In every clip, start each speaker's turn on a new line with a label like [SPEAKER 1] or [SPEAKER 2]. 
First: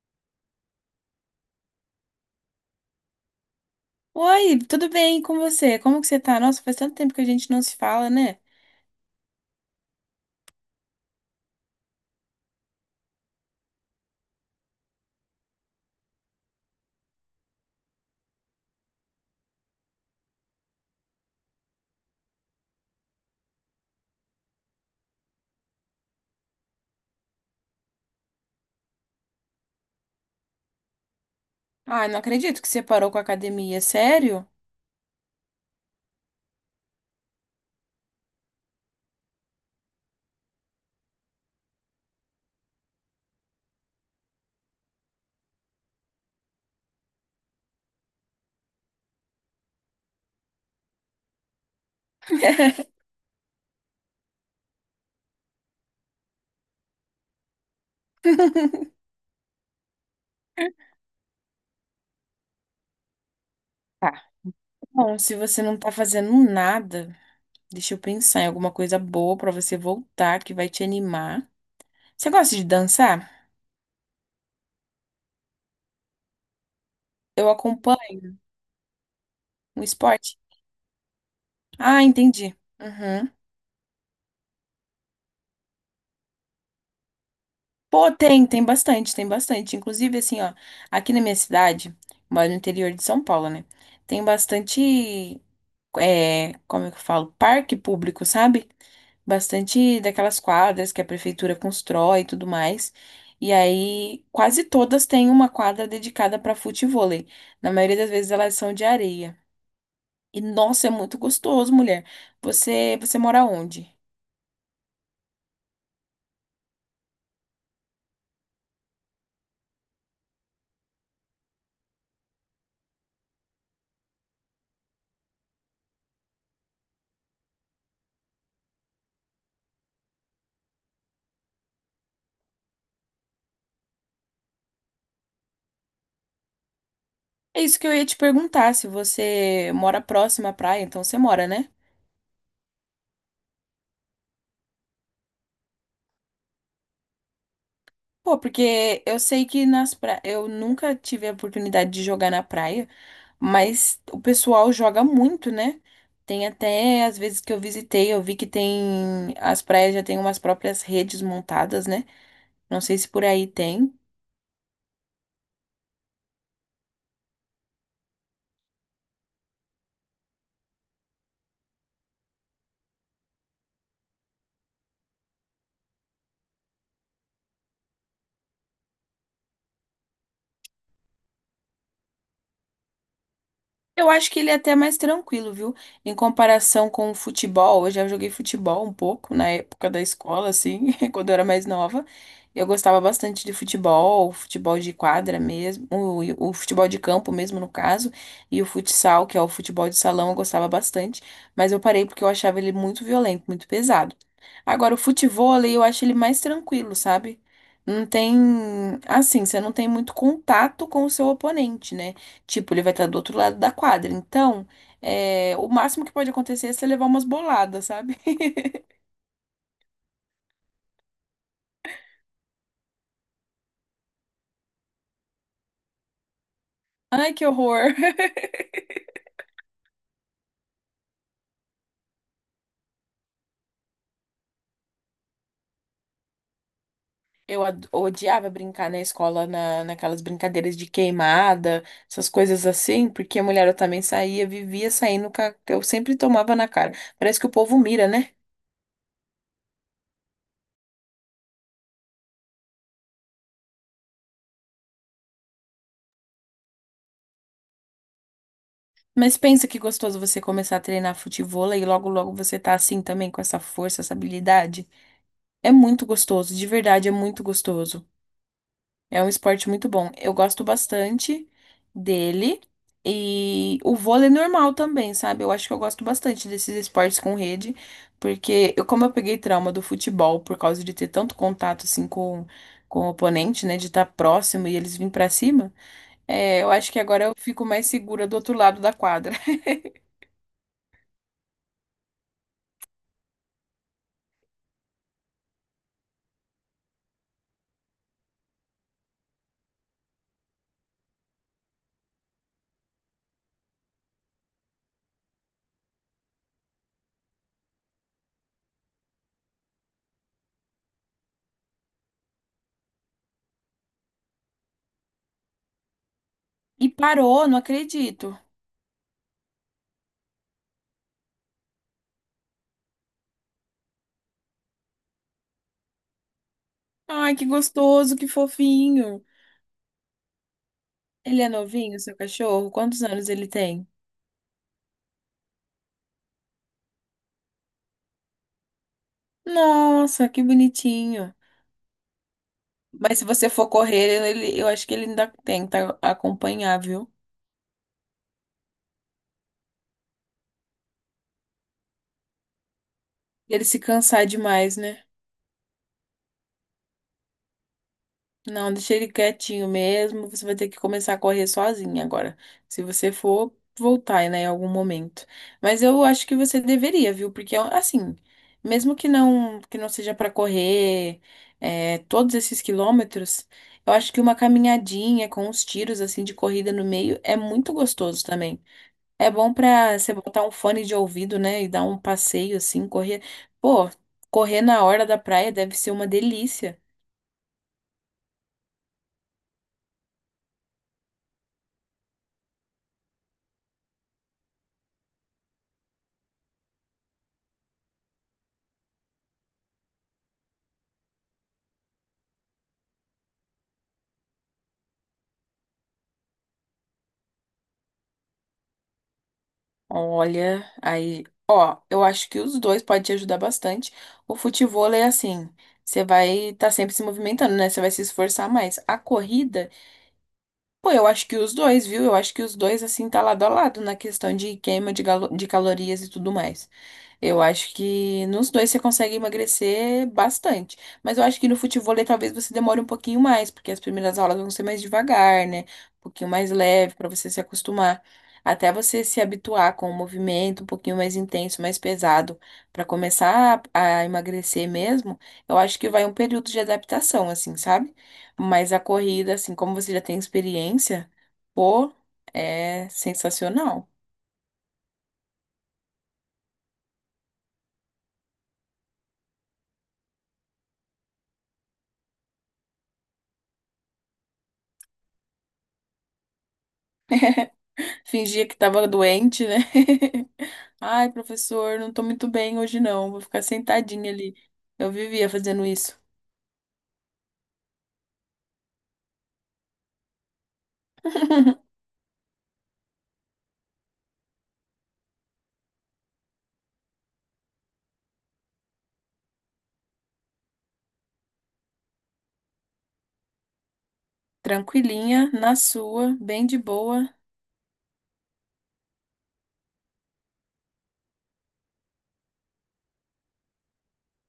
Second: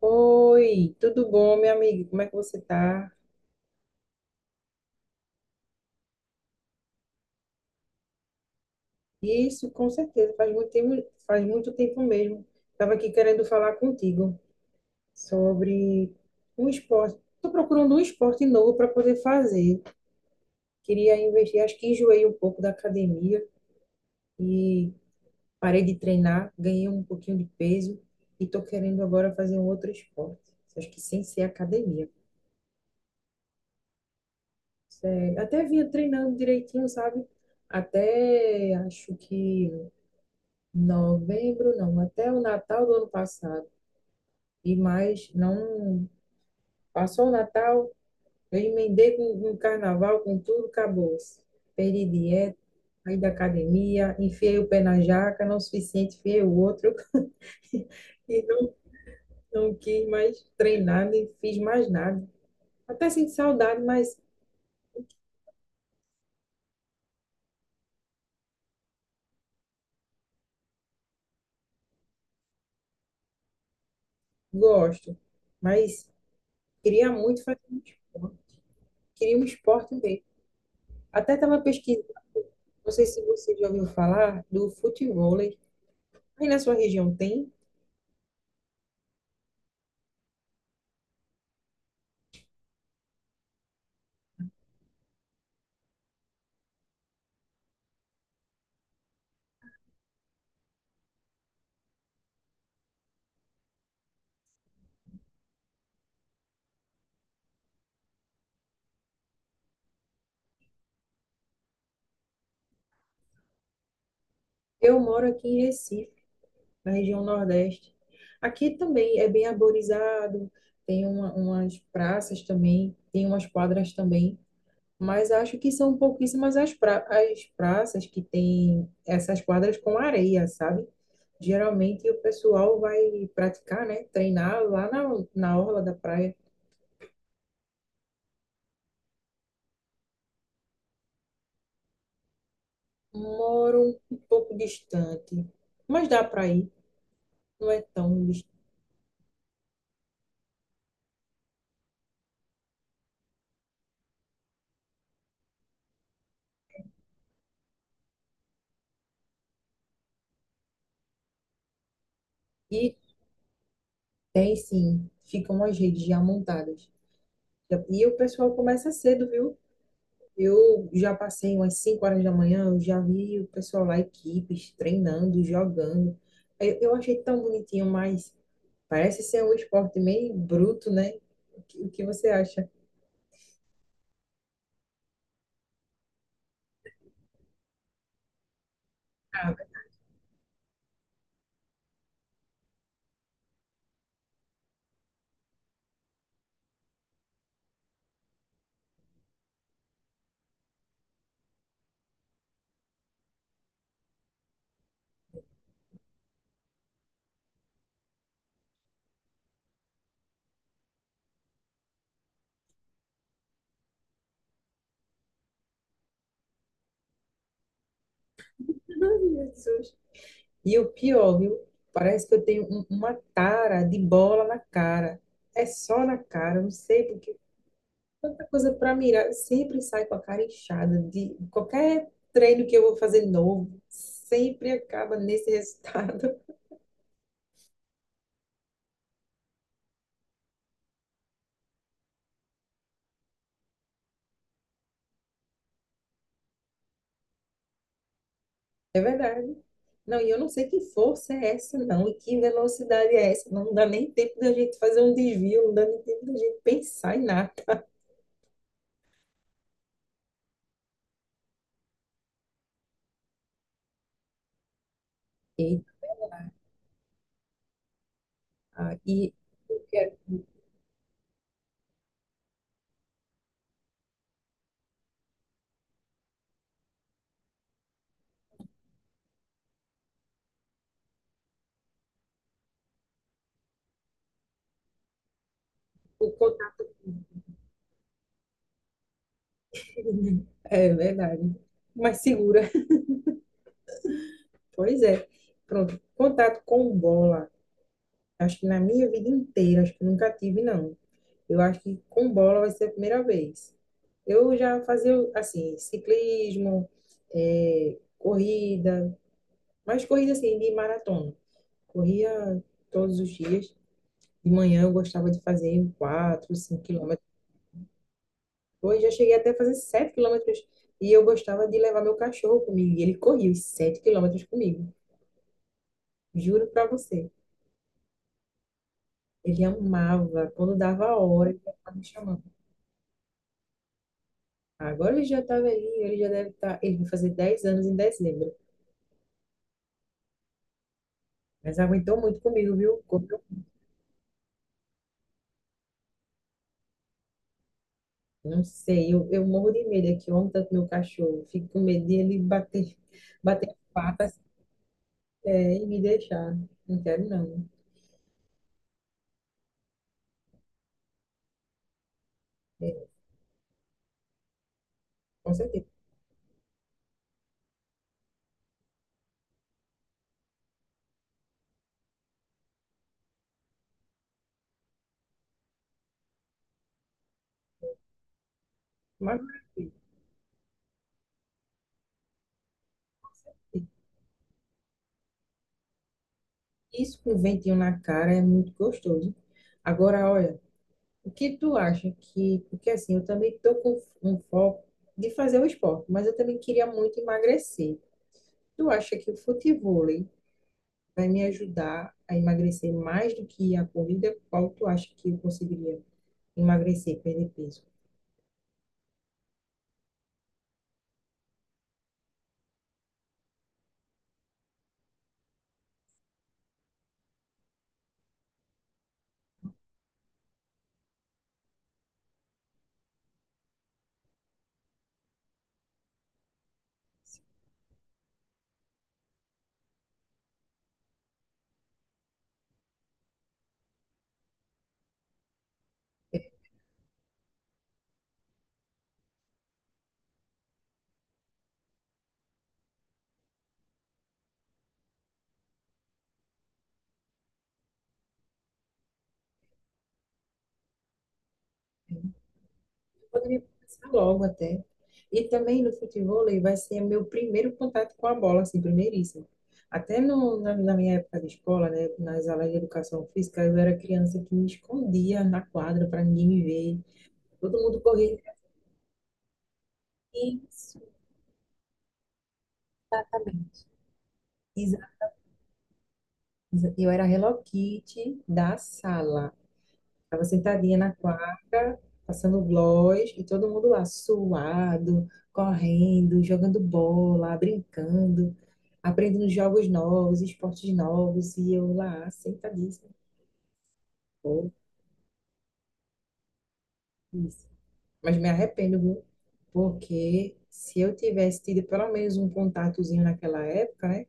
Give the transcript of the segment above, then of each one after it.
[SPEAKER 1] Oi, tudo bom, minha amiga? Como é que você tá?
[SPEAKER 2] Oi, tudo bem com você? Como que você tá? Nossa, faz tanto tempo que a gente não se fala, né?
[SPEAKER 1] Isso, com certeza, faz muito tempo mesmo. Estava aqui querendo falar contigo sobre um esporte. Estou procurando um esporte novo para poder fazer. Queria investir, acho que enjoei um pouco da academia e parei de treinar, ganhei um pouquinho de peso e estou querendo agora fazer um outro esporte. Acho que sem ser
[SPEAKER 2] Ah,
[SPEAKER 1] academia.
[SPEAKER 2] não acredito que você parou com a academia, sério?
[SPEAKER 1] Sério, até vinha treinando direitinho, sabe? Até acho que novembro não, até o Natal do ano passado. E mais, não passou o Natal, eu emendei com o carnaval, com tudo, acabou-se. Perdi dieta, saí da academia, enfiei o pé na jaca, não é o suficiente, enfiei o outro e não quis mais treinar, nem fiz mais nada. Até sinto saudade, mas
[SPEAKER 2] Tá. Bom, se você não tá fazendo nada, deixa eu pensar em alguma coisa boa pra você voltar que vai te animar. Você gosta de dançar?
[SPEAKER 1] gosto. Mas queria muito
[SPEAKER 2] Eu
[SPEAKER 1] fazer um
[SPEAKER 2] acompanho
[SPEAKER 1] esporte, queria um
[SPEAKER 2] um
[SPEAKER 1] esporte mesmo.
[SPEAKER 2] esporte.
[SPEAKER 1] Até estava
[SPEAKER 2] Ah,
[SPEAKER 1] pesquisando,
[SPEAKER 2] entendi.
[SPEAKER 1] não sei se
[SPEAKER 2] Uhum.
[SPEAKER 1] você já ouviu falar, do futebol. Aí na sua região tem?
[SPEAKER 2] Pô, tem, tem bastante, tem bastante. Inclusive, assim, ó, aqui na minha cidade, eu moro no interior de São Paulo, né? Tem bastante. É, como é que eu falo? Parque público, sabe? Bastante daquelas quadras que a prefeitura constrói e tudo mais. E aí, quase todas têm uma quadra dedicada para futevôlei. Na maioria das vezes elas são de areia. E nossa, é muito gostoso, mulher. Você mora onde?
[SPEAKER 1] Eu moro aqui em Recife, na região Nordeste. Aqui também é bem arborizado, tem umas praças também, tem umas quadras também, mas acho que são pouquíssimas as praças que têm essas quadras com areia, sabe? Geralmente o pessoal vai praticar, né? Treinar lá na orla da praia.
[SPEAKER 2] É isso que eu ia te perguntar, se você mora próximo à praia, então você mora, né?
[SPEAKER 1] Moro um pouco distante, mas dá para ir, não é tão
[SPEAKER 2] Pô,
[SPEAKER 1] distante.
[SPEAKER 2] porque eu sei que nas pra... eu nunca tive a oportunidade de jogar na praia. Mas o pessoal joga muito, né? Tem até, às vezes que eu visitei, eu vi que tem, as praias já têm umas próprias redes montadas, né? Não sei se por aí tem.
[SPEAKER 1] Tem sim, ficam as redes já montadas. E o pessoal começa cedo, viu? Eu já passei umas 5 horas da manhã, eu já vi o pessoal lá, equipes, treinando, jogando. Eu achei tão bonitinho, mas parece ser um esporte meio bruto, né? O que você acha?
[SPEAKER 2] Eu acho que ele é até mais tranquilo, viu? Em comparação com o futebol, eu já joguei futebol um pouco na
[SPEAKER 1] Ah,
[SPEAKER 2] época da escola, assim, quando eu era mais nova. Eu gostava bastante de futebol, futebol de quadra mesmo, o futebol de campo mesmo, no caso, e o futsal, que é o futebol de salão, eu gostava bastante, mas eu parei porque eu achava ele muito violento, muito pesado. Agora, o futevôlei, eu acho ele mais tranquilo, sabe? Não tem, assim, você não tem muito contato com o seu oponente, né? Tipo, ele vai estar do outro lado da quadra. Então, é, o máximo que pode acontecer é você levar umas boladas, sabe?
[SPEAKER 1] Jesus. E o pior, viu? Parece que eu tenho uma tara de bola na cara. É só na cara, eu não sei por
[SPEAKER 2] Ai, que horror!
[SPEAKER 1] tanta coisa para mirar. Sempre sai com a cara inchada de qualquer treino que eu vou fazer novo, sempre acaba nesse resultado.
[SPEAKER 2] Odiava brincar na escola, naquelas brincadeiras de queimada, essas coisas assim, porque a mulher eu também saía, vivia saindo, eu sempre tomava na cara. Parece que o povo mira, né?
[SPEAKER 1] É verdade. Não, e eu não sei que força é essa, não, e que velocidade é essa. Não dá nem tempo da gente fazer um desvio, não dá nem tempo da gente pensar em nada.
[SPEAKER 2] Mas pensa que gostoso você começar a treinar futevôlei e logo logo você tá assim também, com essa força, essa habilidade. É
[SPEAKER 1] E,
[SPEAKER 2] muito gostoso, de verdade, é muito gostoso.
[SPEAKER 1] ah,
[SPEAKER 2] É um
[SPEAKER 1] e
[SPEAKER 2] esporte
[SPEAKER 1] eu
[SPEAKER 2] muito bom.
[SPEAKER 1] quero
[SPEAKER 2] Eu gosto bastante dele. E o vôlei é normal também, sabe? Eu acho que eu gosto bastante desses esportes com rede, porque eu, como eu peguei trauma do futebol por causa de ter tanto contato assim com o oponente, né? De estar próximo e eles virem pra cima,
[SPEAKER 1] o
[SPEAKER 2] é, eu
[SPEAKER 1] contato.
[SPEAKER 2] acho que agora eu fico mais segura do outro lado da quadra.
[SPEAKER 1] É verdade. Mais segura. Pois é. Pronto. Contato com bola. Acho que na minha vida inteira, acho que nunca tive, não. Eu acho que com bola vai ser a primeira vez. Eu já fazia, assim, ciclismo, corrida, mas corrida, assim, de maratona. Corria todos os dias. De manhã eu gostava de fazer 4, 5
[SPEAKER 2] E
[SPEAKER 1] quilômetros.
[SPEAKER 2] parou, não acredito.
[SPEAKER 1] Hoje já cheguei até a fazer 7 quilômetros. E eu gostava de levar meu cachorro comigo. E ele corria os 7 quilômetros comigo. Juro pra você.
[SPEAKER 2] Ai, que gostoso, que fofinho.
[SPEAKER 1] Ele amava. Quando dava a
[SPEAKER 2] Ele é
[SPEAKER 1] hora, ele estava
[SPEAKER 2] novinho,
[SPEAKER 1] me
[SPEAKER 2] seu
[SPEAKER 1] chamando.
[SPEAKER 2] cachorro? Quantos anos ele tem?
[SPEAKER 1] Agora ele já tá velhinho, ele já deve estar. Ele vai fazer 10 anos em dezembro.
[SPEAKER 2] Nossa, que bonitinho.
[SPEAKER 1] Mas aguentou muito comigo, viu?
[SPEAKER 2] Mas se você for correr, ele, eu acho que ele ainda tenta acompanhar, viu?
[SPEAKER 1] Não sei, eu morro de medo aqui. Ontem, tanto meu cachorro, fico com medo de ele bater,
[SPEAKER 2] Ele
[SPEAKER 1] bater as
[SPEAKER 2] se cansar
[SPEAKER 1] patas,
[SPEAKER 2] demais, né?
[SPEAKER 1] e me deixar. Não quero, não.
[SPEAKER 2] Não, deixa ele quietinho mesmo. Você vai ter que começar a correr sozinha agora. Se
[SPEAKER 1] É,
[SPEAKER 2] você for voltar, né, em algum momento.
[SPEAKER 1] com
[SPEAKER 2] Mas
[SPEAKER 1] certeza.
[SPEAKER 2] eu acho que você deveria, viu? Porque assim, mesmo que não seja para correr é, todos esses quilômetros, eu acho que uma caminhadinha com uns tiros assim de corrida no meio é muito gostoso também. É
[SPEAKER 1] Mas
[SPEAKER 2] bom pra você botar um fone de ouvido, né? E dar um passeio assim, correr. Pô, correr na hora da praia deve ser uma delícia.
[SPEAKER 1] isso com ventinho na cara é muito gostoso. Agora, olha, o que tu acha que. Porque assim, eu também estou com um foco de fazer o esporte, mas eu também queria muito emagrecer. Tu acha que o futebol vai me ajudar a emagrecer mais do que a corrida? Qual tu acha que eu conseguiria emagrecer, perder peso?
[SPEAKER 2] Olha, aí, ó, eu acho que os dois podem te ajudar bastante. O futevôlei é assim, você vai estar sempre se movimentando, né? Você vai se esforçar mais. A corrida, pô, eu acho que os dois, viu? Eu acho que os dois, assim, tá lado a lado na questão de queima de galo- de calorias e tudo mais. Eu acho que nos dois você consegue emagrecer bastante. Mas eu acho que no futevôlei talvez você demore um pouquinho mais, porque as primeiras aulas vão ser mais devagar, né? Um pouquinho mais leve para você se acostumar. Até você se habituar com o movimento um pouquinho mais intenso, mais pesado, para começar a emagrecer mesmo, eu acho que vai um período de adaptação, assim, sabe? Mas a corrida, assim, como você já tem experiência, pô,
[SPEAKER 1] É,
[SPEAKER 2] é
[SPEAKER 1] poderia
[SPEAKER 2] sensacional.
[SPEAKER 1] começar logo até. E também no futebol vai ser meu primeiro contato com a bola, assim, primeiríssimo. Até no, na, na minha época de escola, né, nas aulas de educação física, eu era criança que me escondia na quadra para ninguém me ver. Todo mundo corria.
[SPEAKER 2] Fingia que tava doente, né?
[SPEAKER 1] Isso,
[SPEAKER 2] Ai, professor, não tô muito bem hoje não, vou ficar
[SPEAKER 1] exatamente.
[SPEAKER 2] sentadinha ali. Eu
[SPEAKER 1] Exa-
[SPEAKER 2] vivia fazendo isso.
[SPEAKER 1] Eu era a Hello Kitty da sala. Estava sentadinha na quadra, passando gloss, e todo mundo lá suado, correndo, jogando bola, brincando, aprendendo jogos novos, esportes novos, e eu lá sentadíssima. Pô,
[SPEAKER 2] Tranquilinha, na sua, bem de boa.
[SPEAKER 1] isso. Mas me arrependo, viu? Porque se eu tivesse tido pelo menos um contatozinho naquela época, né?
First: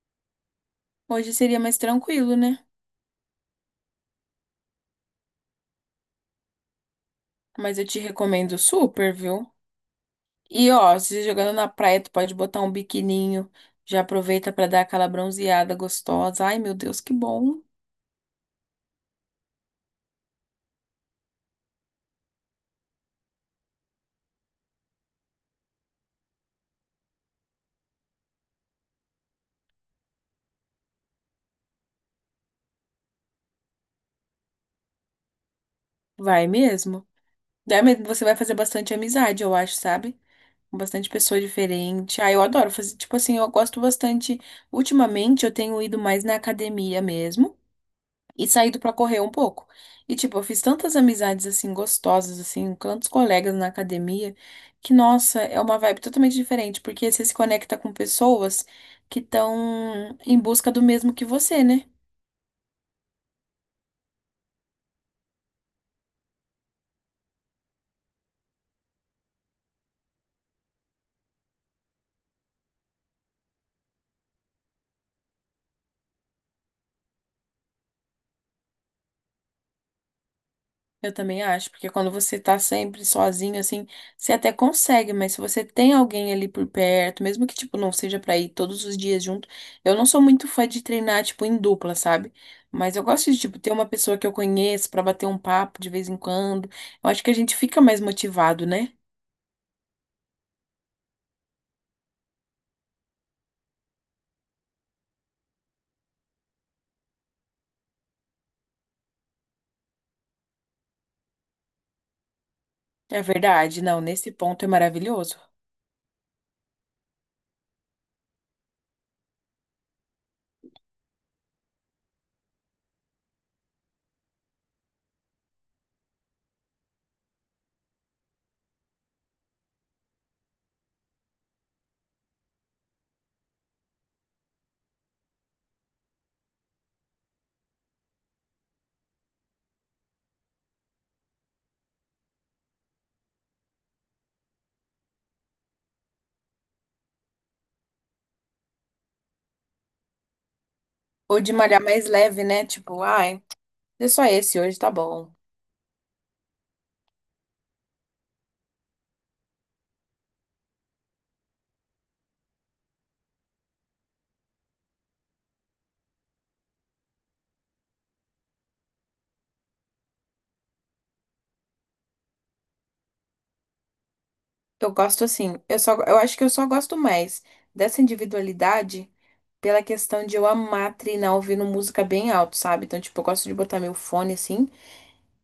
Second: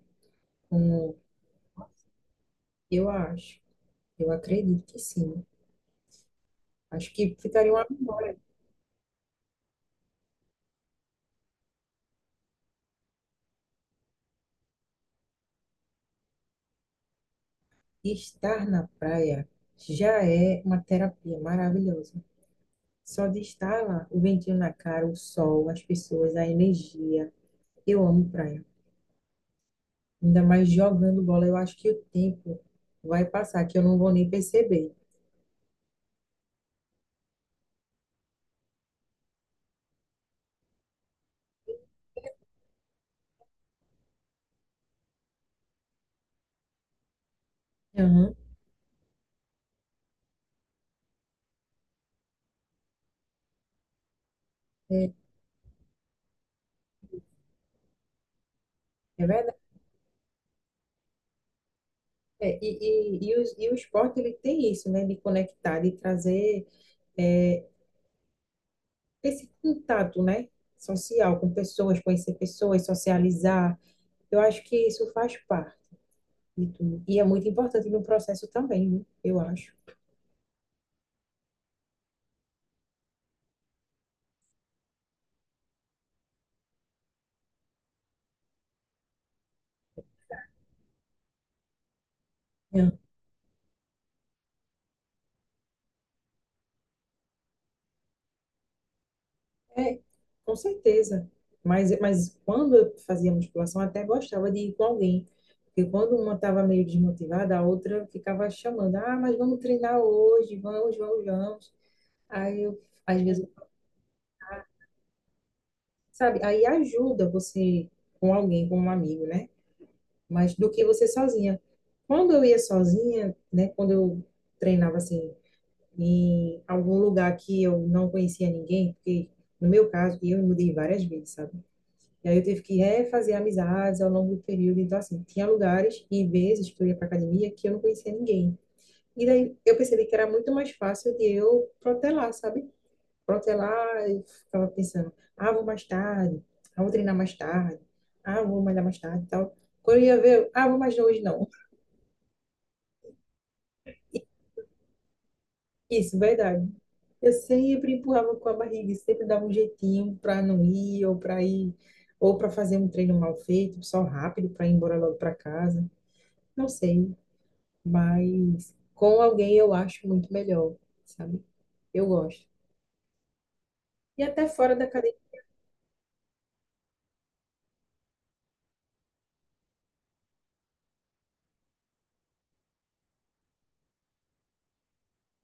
[SPEAKER 2] Hoje seria mais tranquilo, né?
[SPEAKER 1] Eu acho, eu acredito que sim. Acho que ficaria
[SPEAKER 2] Mas
[SPEAKER 1] uma
[SPEAKER 2] eu te
[SPEAKER 1] memória.
[SPEAKER 2] recomendo super, viu? E ó, se jogando na praia, tu pode botar um biquininho. Já aproveita pra dar aquela bronzeada gostosa. Ai, meu Deus, que bom.
[SPEAKER 1] Estar na praia já é uma terapia maravilhosa. Só de estar lá, o ventinho na cara, o sol, as pessoas, a energia. Eu amo praia. Ainda mais jogando bola, eu acho que o tempo vai passar, que eu não vou nem perceber.
[SPEAKER 2] Vai mesmo. Daí mesmo você vai fazer bastante amizade, eu acho, sabe? Com bastante pessoa diferente. Ah, eu adoro fazer, tipo assim, eu gosto bastante. Ultimamente eu tenho ido mais na academia mesmo
[SPEAKER 1] Aham.
[SPEAKER 2] e saído pra correr um pouco. E tipo, eu fiz tantas amizades assim gostosas assim, com tantos colegas na academia, que
[SPEAKER 1] É,
[SPEAKER 2] nossa, é uma vibe totalmente diferente, porque você se conecta com pessoas que
[SPEAKER 1] é verdade.
[SPEAKER 2] estão em busca do mesmo que você, né?
[SPEAKER 1] É, e o esporte ele tem isso, né? De conectar, de trazer é, esse contato, né? Social com pessoas, conhecer pessoas, socializar. Eu acho que isso faz parte de tudo. E é muito importante no processo também, né? Eu acho.
[SPEAKER 2] Eu também acho, porque quando você tá sempre sozinho, assim, você até consegue, mas se você tem alguém ali por perto, mesmo que, tipo, não seja pra ir todos os dias junto, eu não sou muito fã de treinar, tipo, em dupla, sabe? Mas eu gosto de, tipo, ter uma pessoa que eu conheço pra bater um papo de vez em quando. Eu acho que a gente fica mais motivado, né?
[SPEAKER 1] É, com certeza. Mas quando eu fazia musculação, até gostava de ir com alguém. Porque quando uma estava meio desmotivada, a outra ficava chamando: ah, mas vamos treinar hoje, vamos, vamos, vamos. Aí eu,
[SPEAKER 2] É
[SPEAKER 1] às vezes,
[SPEAKER 2] verdade, não, nesse ponto é maravilhoso.
[SPEAKER 1] sabe, aí ajuda você com alguém, com um amigo, né? Mas do que você sozinha. Quando eu ia sozinha, né, quando eu treinava assim, em algum lugar que eu não conhecia ninguém, porque no meu caso, eu me mudei várias vezes, sabe? E aí eu tive que refazer amizades ao longo do período. Então, assim, tinha lugares e vezes que eu ia para academia que eu não conhecia ninguém. E daí eu percebi que era muito mais fácil de eu protelar, sabe? Protelar e ficava pensando, ah, vou mais tarde, ah, vou treinar mais tarde, ah, vou malhar mais tarde e tal. Quando eu ia ver, ah, vou mais hoje
[SPEAKER 2] Ou
[SPEAKER 1] não.
[SPEAKER 2] de malhar mais leve, né? Tipo, ai, é só esse hoje, tá bom.
[SPEAKER 1] Isso, verdade. Eu sempre empurrava com a barriga, e sempre dava um jeitinho para não ir ou para ir ou para fazer um treino mal feito, só rápido para ir embora logo para casa. Não sei, mas com alguém eu acho muito melhor, sabe? Eu gosto. E até fora da
[SPEAKER 2] Eu
[SPEAKER 1] cadeia.
[SPEAKER 2] gosto assim, eu só, eu acho que eu só gosto mais dessa individualidade pela questão de eu amar treinar ouvindo música bem alto, sabe? Então, tipo, eu gosto de botar meu fone assim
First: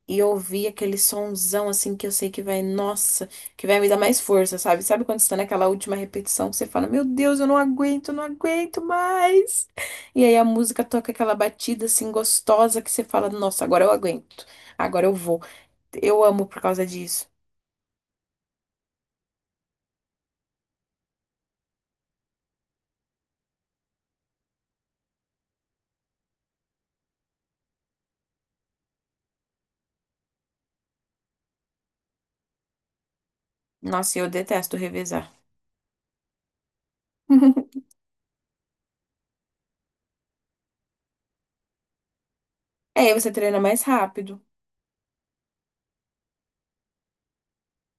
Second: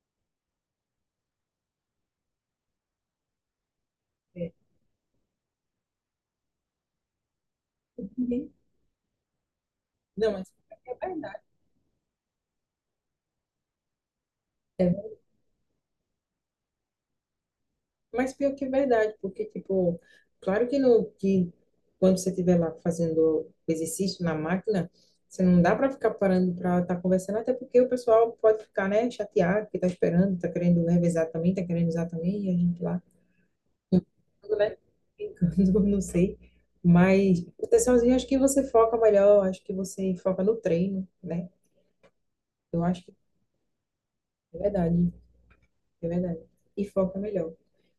[SPEAKER 2] e ouvir aquele sonzão assim que eu sei que vai, nossa, que vai me dar mais
[SPEAKER 1] De fé.
[SPEAKER 2] força, sabe? Sabe quando você tá naquela última repetição que você fala, meu Deus, eu não
[SPEAKER 1] Uhum.
[SPEAKER 2] aguento mais? E
[SPEAKER 1] Não,
[SPEAKER 2] aí a
[SPEAKER 1] mas pior
[SPEAKER 2] música
[SPEAKER 1] que é
[SPEAKER 2] toca aquela
[SPEAKER 1] verdade.
[SPEAKER 2] batida assim gostosa que você fala, nossa, agora eu aguento,
[SPEAKER 1] É,
[SPEAKER 2] agora eu vou. Eu amo por causa disso.
[SPEAKER 1] mas pior que é verdade, porque, tipo, claro que, no, que quando você estiver lá fazendo exercício na máquina, você não dá para ficar parando para estar conversando, até porque o pessoal pode ficar, né, chateado, que tá esperando, tá querendo revezar também, tá querendo usar também, e a gente lá,
[SPEAKER 2] Nossa, e eu
[SPEAKER 1] brincando,
[SPEAKER 2] detesto
[SPEAKER 1] né?
[SPEAKER 2] revezar.
[SPEAKER 1] Brincando, não sei. Mas proteçãozinha, acho que você foca melhor, acho que você foca no treino, né? Eu
[SPEAKER 2] É,
[SPEAKER 1] acho
[SPEAKER 2] aí
[SPEAKER 1] que
[SPEAKER 2] você treina mais rápido.
[SPEAKER 1] é verdade, é verdade. E foca melhor.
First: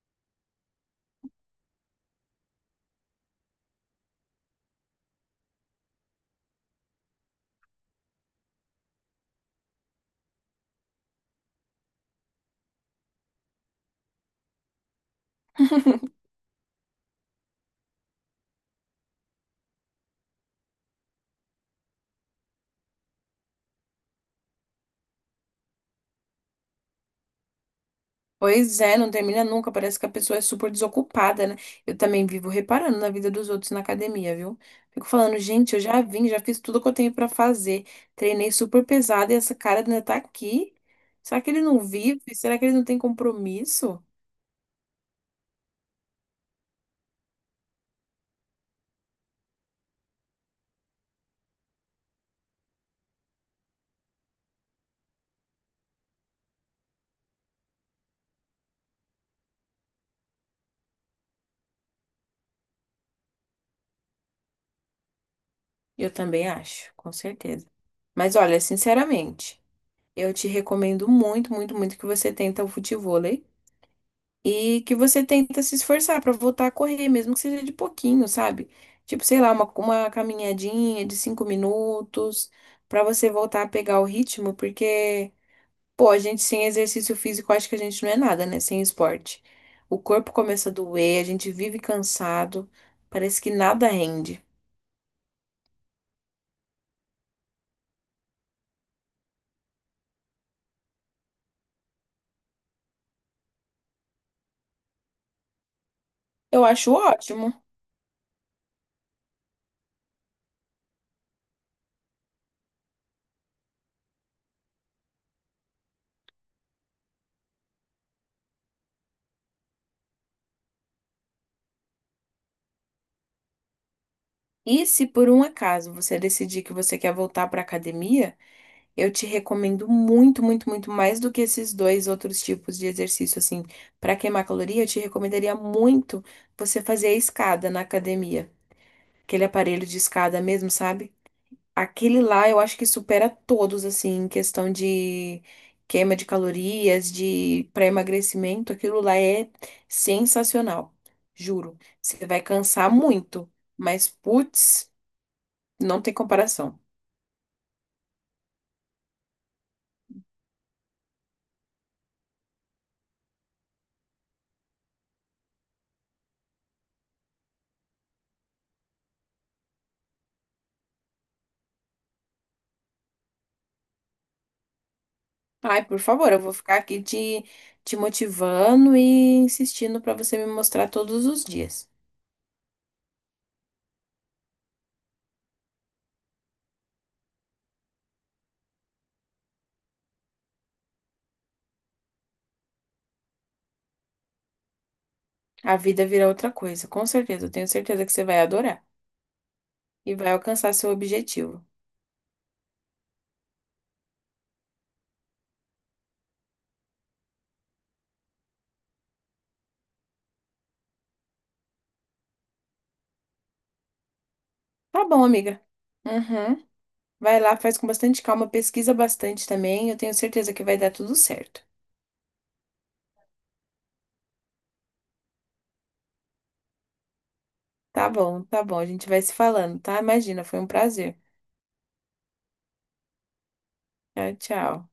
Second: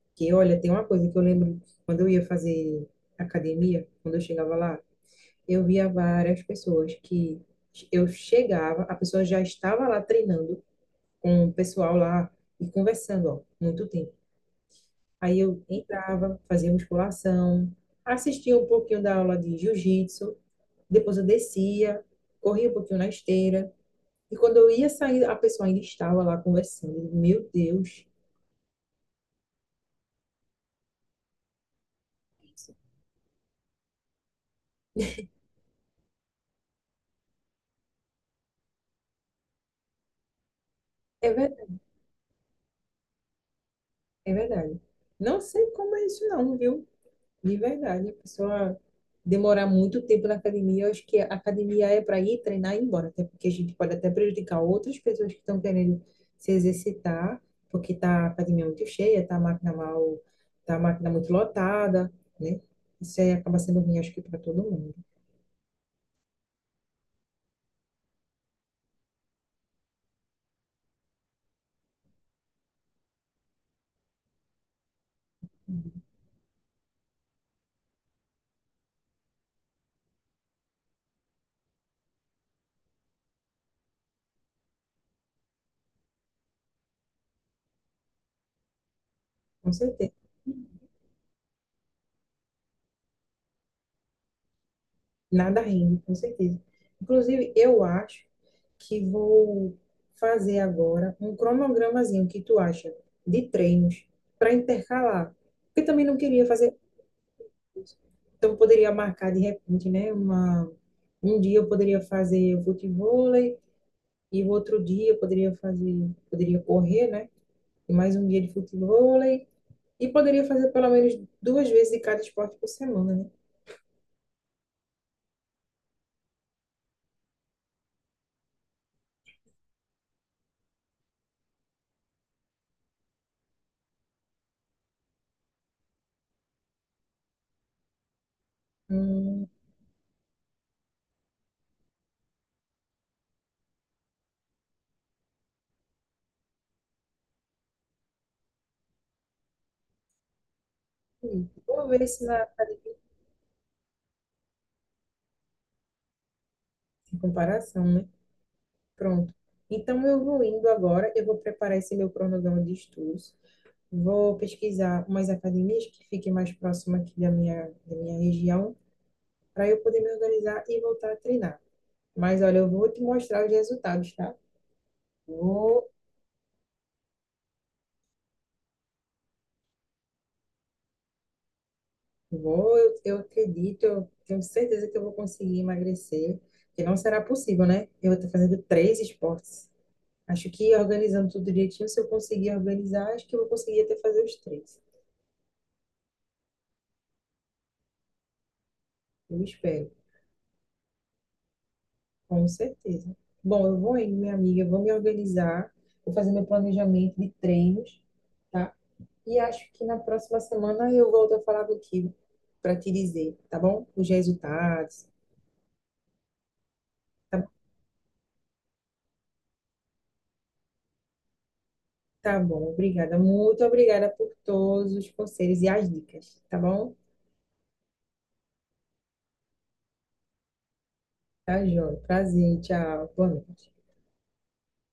[SPEAKER 1] Porque, olha, tem uma coisa que eu lembro quando eu ia fazer academia, quando eu chegava lá, eu via várias pessoas que eu chegava, a pessoa já estava lá treinando com o pessoal lá e conversando, ó, muito tempo. Aí eu entrava, fazia musculação, assistia um pouquinho da aula de jiu-jitsu. Depois eu descia, corria um pouquinho na esteira. E quando eu ia sair, a pessoa ainda estava lá conversando. Meu Deus,
[SPEAKER 2] Pois é, não termina nunca. Parece que a pessoa é super desocupada, né? Eu também vivo reparando na vida dos outros na academia, viu? Fico falando, gente, eu já vim, já fiz tudo que eu tenho pra fazer. Treinei super pesado e essa cara ainda tá aqui.
[SPEAKER 1] é
[SPEAKER 2] Será que ele não
[SPEAKER 1] verdade,
[SPEAKER 2] vive? Será que ele não tem compromisso?
[SPEAKER 1] é verdade. Não sei como é isso não, viu? De verdade, a pessoa demorar muito tempo na academia, eu acho que a academia é para ir treinar e ir embora, até porque a gente pode até prejudicar outras pessoas que estão querendo se exercitar, porque tá a academia muito cheia, tá a máquina mal, tá a máquina muito lotada, né? Isso aí acaba sendo ruim, acho que para todo mundo.
[SPEAKER 2] Eu também acho, com certeza. Mas olha, sinceramente, eu te recomendo muito, muito, muito que você tenta o futevôlei. E que você tenta se esforçar pra voltar a correr, mesmo que seja de pouquinho, sabe? Tipo, sei lá, uma caminhadinha de 5 minutos, pra você voltar a pegar o ritmo, porque, pô, a gente sem exercício físico, acho que a gente não é nada, né? Sem esporte.
[SPEAKER 1] Com
[SPEAKER 2] O
[SPEAKER 1] certeza.
[SPEAKER 2] corpo começa a doer, a gente vive cansado, parece que nada rende.
[SPEAKER 1] Nada rende, com certeza. Inclusive, eu acho que vou fazer agora um cronogramazinho que tu acha de treinos para intercalar. Porque também não queria
[SPEAKER 2] Eu
[SPEAKER 1] fazer,
[SPEAKER 2] acho ótimo.
[SPEAKER 1] então eu poderia marcar de repente, né? Uma, um dia eu poderia fazer futevôlei e o outro dia eu poderia fazer, poderia correr, né? E mais um dia de futevôlei e poderia fazer pelo menos duas vezes de cada esporte por semana, né?
[SPEAKER 2] E se por um acaso você decidir que você quer voltar pra academia, eu te recomendo muito, muito, muito mais do que esses dois outros tipos de exercício, assim. Para queimar caloria, eu te recomendaria muito você fazer a escada na academia. Aquele
[SPEAKER 1] Hum,
[SPEAKER 2] aparelho de escada mesmo, sabe? Aquele lá eu acho que supera todos, assim, em questão de queima de calorias, de para emagrecimento. Aquilo lá é sensacional, juro.
[SPEAKER 1] vou ver se
[SPEAKER 2] Você
[SPEAKER 1] na
[SPEAKER 2] vai cansar
[SPEAKER 1] academia,
[SPEAKER 2] muito, mas putz, não tem comparação.
[SPEAKER 1] em comparação, né? Pronto. Então, eu vou indo agora, eu vou preparar esse meu cronograma de estudos, vou pesquisar umas academias que fiquem mais próximas aqui da minha região, para eu poder me organizar e voltar a treinar. Mas, olha, eu vou te mostrar os resultados, tá?
[SPEAKER 2] Ai,
[SPEAKER 1] Vou,
[SPEAKER 2] por favor, eu vou ficar aqui te motivando e insistindo para você me mostrar todos os dias.
[SPEAKER 1] vou, eu acredito, eu tenho certeza que eu vou conseguir emagrecer, que não será possível, né? Eu estou fazendo três esportes. Acho que organizando tudo direitinho, se eu conseguir organizar, acho que eu vou conseguir até fazer os três.
[SPEAKER 2] A vida vira outra coisa, com certeza. Eu tenho certeza que você vai adorar
[SPEAKER 1] Eu espero.
[SPEAKER 2] e vai alcançar seu objetivo.
[SPEAKER 1] Com certeza. Bom, eu vou aí minha amiga, eu vou me organizar, vou fazer meu planejamento de treinos, tá? E acho que na próxima semana eu volto a falar contigo para te dizer, tá bom? Os
[SPEAKER 2] Tá
[SPEAKER 1] resultados.
[SPEAKER 2] bom, amiga. Uhum.
[SPEAKER 1] Tá,
[SPEAKER 2] Vai lá, faz com bastante calma, pesquisa bastante também. Eu tenho certeza que vai dar tudo certo.
[SPEAKER 1] tá bom, obrigada. Muito obrigada por todos os conselhos e as dicas, tá bom?
[SPEAKER 2] Tá bom, tá bom. A gente vai se falando, tá? Imagina, foi um prazer.
[SPEAKER 1] Tá, João. Prazer, tchau. Boa noite.
[SPEAKER 2] Tchau, tchau.